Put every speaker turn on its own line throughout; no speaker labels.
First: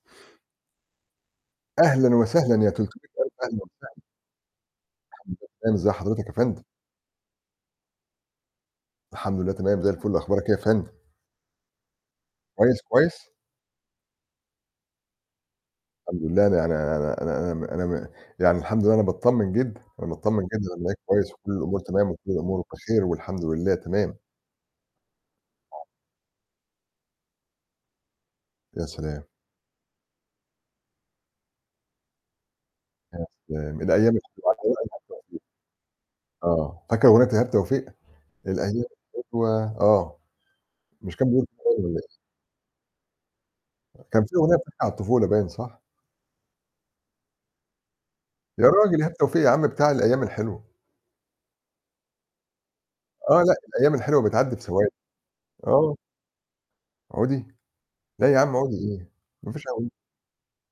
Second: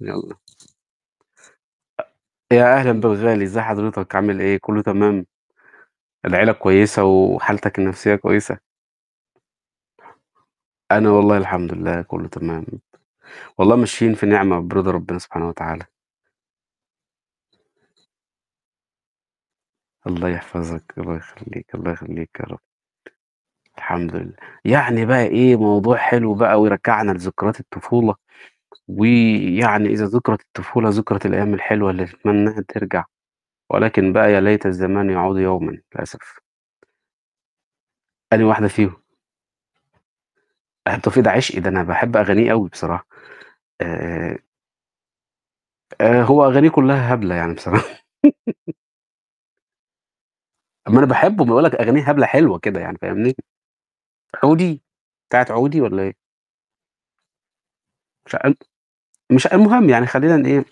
يالّا. أ
أهلًا وسهلًا، يا
يا أهلًا
تلتمية ألف
بالغالي،
أهلًا
إزّي
وسهلًا.
حضرتك عامل إيه كلّه تمام؟
الحمد لله إزّي حضرتك يا
العيلة
فندم؟
كويسة وحالتك النفسية كويسة؟
الحمد لله تمام زي الفُل، أخبارك إيه يا فندم؟
أنا والله الحمد لله كلّه تمام.
كويس، كويس؟
والله ماشيين في نعمة وبرضى ربّنا سبحانه وتعالى.
الحمد لله، يعني أنا أنا أنا م أنا م يعني الحمد لله أنا باطمّن جدًا، أنا
الله
متطمّن جدًا
يحفظك، الله
كويس وكلّ
يخلّيك،
الأمور
الله
تمام وكلّ
يخلّيك يا رب.
الأمور بخير والحمد لله تمام.
الحمد لله. يعني بقى إيه،
[unintelligible]
موضوع حلو بقى ويرجّعنا لذكرات الطفولة،
يا سلام!
ويعني إذا ذُكِرَت الطفولة ذُكِرَت الأيام الحلوة اللي نتمناها ترجع،
يا سلام،
ولكن
الأيام
بقى يا ليت الزمان يعود
[unintelligible]
يومًا للأسف.
آه، فاكر أغنية إيهاب توفيق؟
أنهي واحدة
الأيام
فيهم؟
حلوه آه،
ايهاب
مش
توفيق
كان
ده
بيقول
عشقي،
[unintelligible]
ده أنا
والّا إيه؟
باحب أغانيه أوي بصراحة.
كان في
آآ
أغنية بتحكي عن الطفولة باين صح؟
آآ، هو أغانيه كلّها هبلة يعني بصراحة.
يا راجل إيهاب توفيق يا عم بتاع الأيام الحلوة.
ما أنا باحبه، باقول لك أغانيه هبلة حلوة كده يعني فاهمني؟
آه لأ، الأيام الحلوة بتعدّي في
عودي،
ثواني،
بتاعة عودي
آه.
والّا إيه؟
عودي؟ لا يا عم
[unintelligible]
عودي إيه،
مش
ما فيش عو
المهم يعني خلّينا ن إيه،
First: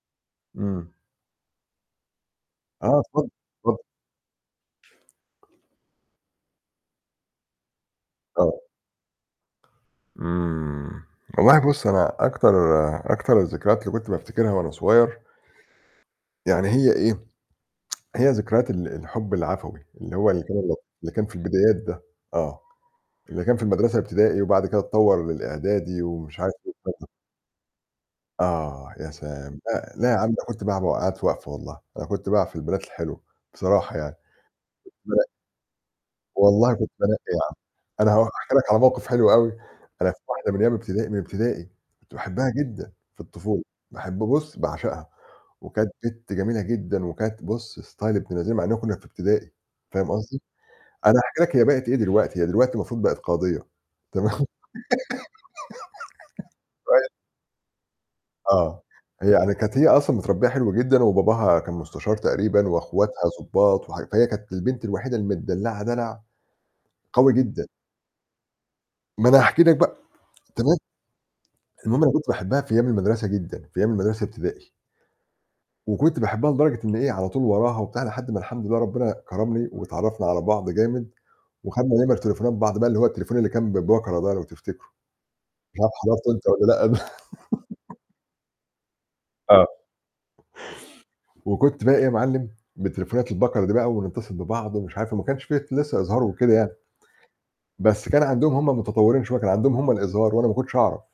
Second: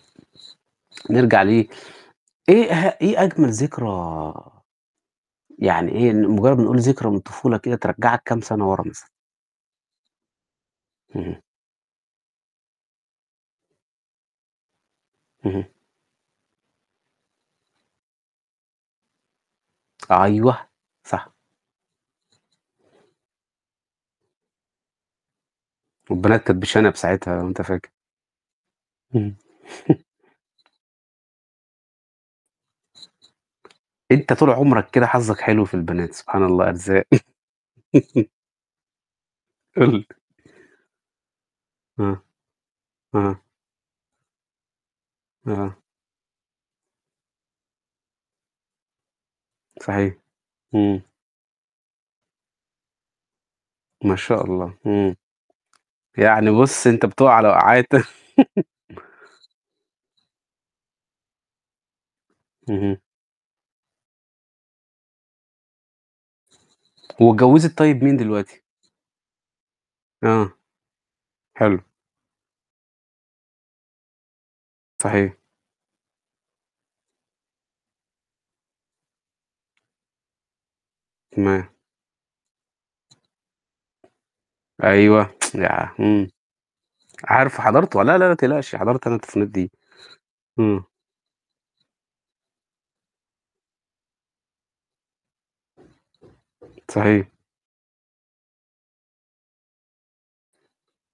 إمم.
نرجع ل إيه اه
آه،
إيه
اتفضّل،
أجمل
اتفضّل.
ذكرى يعني إيه، مُجرّد نقول ذكرى من الطفولة كده ترجّعك كام
آه.
سَنة وَرا مثلًا؟
إمم،
اهم.
والله بُصّ، أنا أكتر أكتر الذكرات اللي كنت بافتكرها وأنا صغيّر
اهم.
يعني هي إيه، هي ذكريات ال الحب العفوي، اللي هو اللي كان
أيوه،
[unintelligible] اللي كان
صح.
في البدايات ده، آه، اللي كان في المدرسة الابتدائي وبعد كده اتطوّر للإعدادي ومش
والبنات
عارف
كانت بشَنَب
[unintelligible]
ساعتها لو أنت فاكر.
آه، يا
إمم.
سلام، لأ، لأ يا عم أنا كنت [unintelligible] والله، أنا كنت باقع في البنات الحلوة، بصراحة يعني.
أنت طول عمرك كده
[unintelligible]
حظّك حلو في البنات، سبحان الله
والله كنت
أرزاق.
بانقّي يا عم، أنا هاحكي لك على موقف حلو أوي، أنا في
[unintelligible]
واحدة من أيام ابتدائي من ابتدائي كنت
آه.
باحبها جدًا في
آه.
الطفولة، باحب بُصّ باعشقها،
أها.
وكانت بِت جميلة جدًا وكانت بُصّ ستايل ابن لذينة مع إن كنّا في ابتدائي فاهم
صحيح،
قصدي،
إمم.
أنا هاحكي لك هي بقِت إيه دلوقتي، هي دلوقتي المفروض بقِت قاضية
ما شاء
تمام؟
الله، إمم. يعني بُصّ أنت
[unintelligible]
بتقع على وقعات.
آه، هي يعني كانت هي أصلًا متربّية حلو جدًا وباباها كان مستشار تقريبًا
اهم.
وأخواتها ضبّاط وح فهي كانت البنت الوحيدة المتدلّعة دلع، قوي جدًا.
واتجوِّزت طيب مين دلوقتي؟
ما أنا هاحكي لك بقى،
آه.
تمام،
حلو.
المهم أنا كنت باحبها في أيام المدرسة جدًا، في أيام المدرسة ابتدائي.
صحيح.
وكنت باحبها لدرجة إن إيه، على طول وراها وبتاع لحد ما الحمد لله ربّنا كرمني واتعرّفنا على بعض جامد،
تمام.
وخدنا نمَر تليفونات بعض اللي هو التليفون اللي كان ببَكَرة ده لو تفتكره،
أيوه،
مش عارف
إمم.
حضرته أنت والّا لأ.
عارفه حضرته لا، لا، لا، ما تقلقش حضرت أنا [unintelligible]
آه.
دي. إمم.
وكنت بقي إيه يا معلِّم، بتليفونات البَكَرة دي بقى ونتصل ببعض ومش عارف وما كانش في لسّه إظهار وكده يعني،
صحيح.
بس كان عندهم هُم متطوّرين شوية كان عندهم هُم الإظهار وأنا ما كنتش أعرف.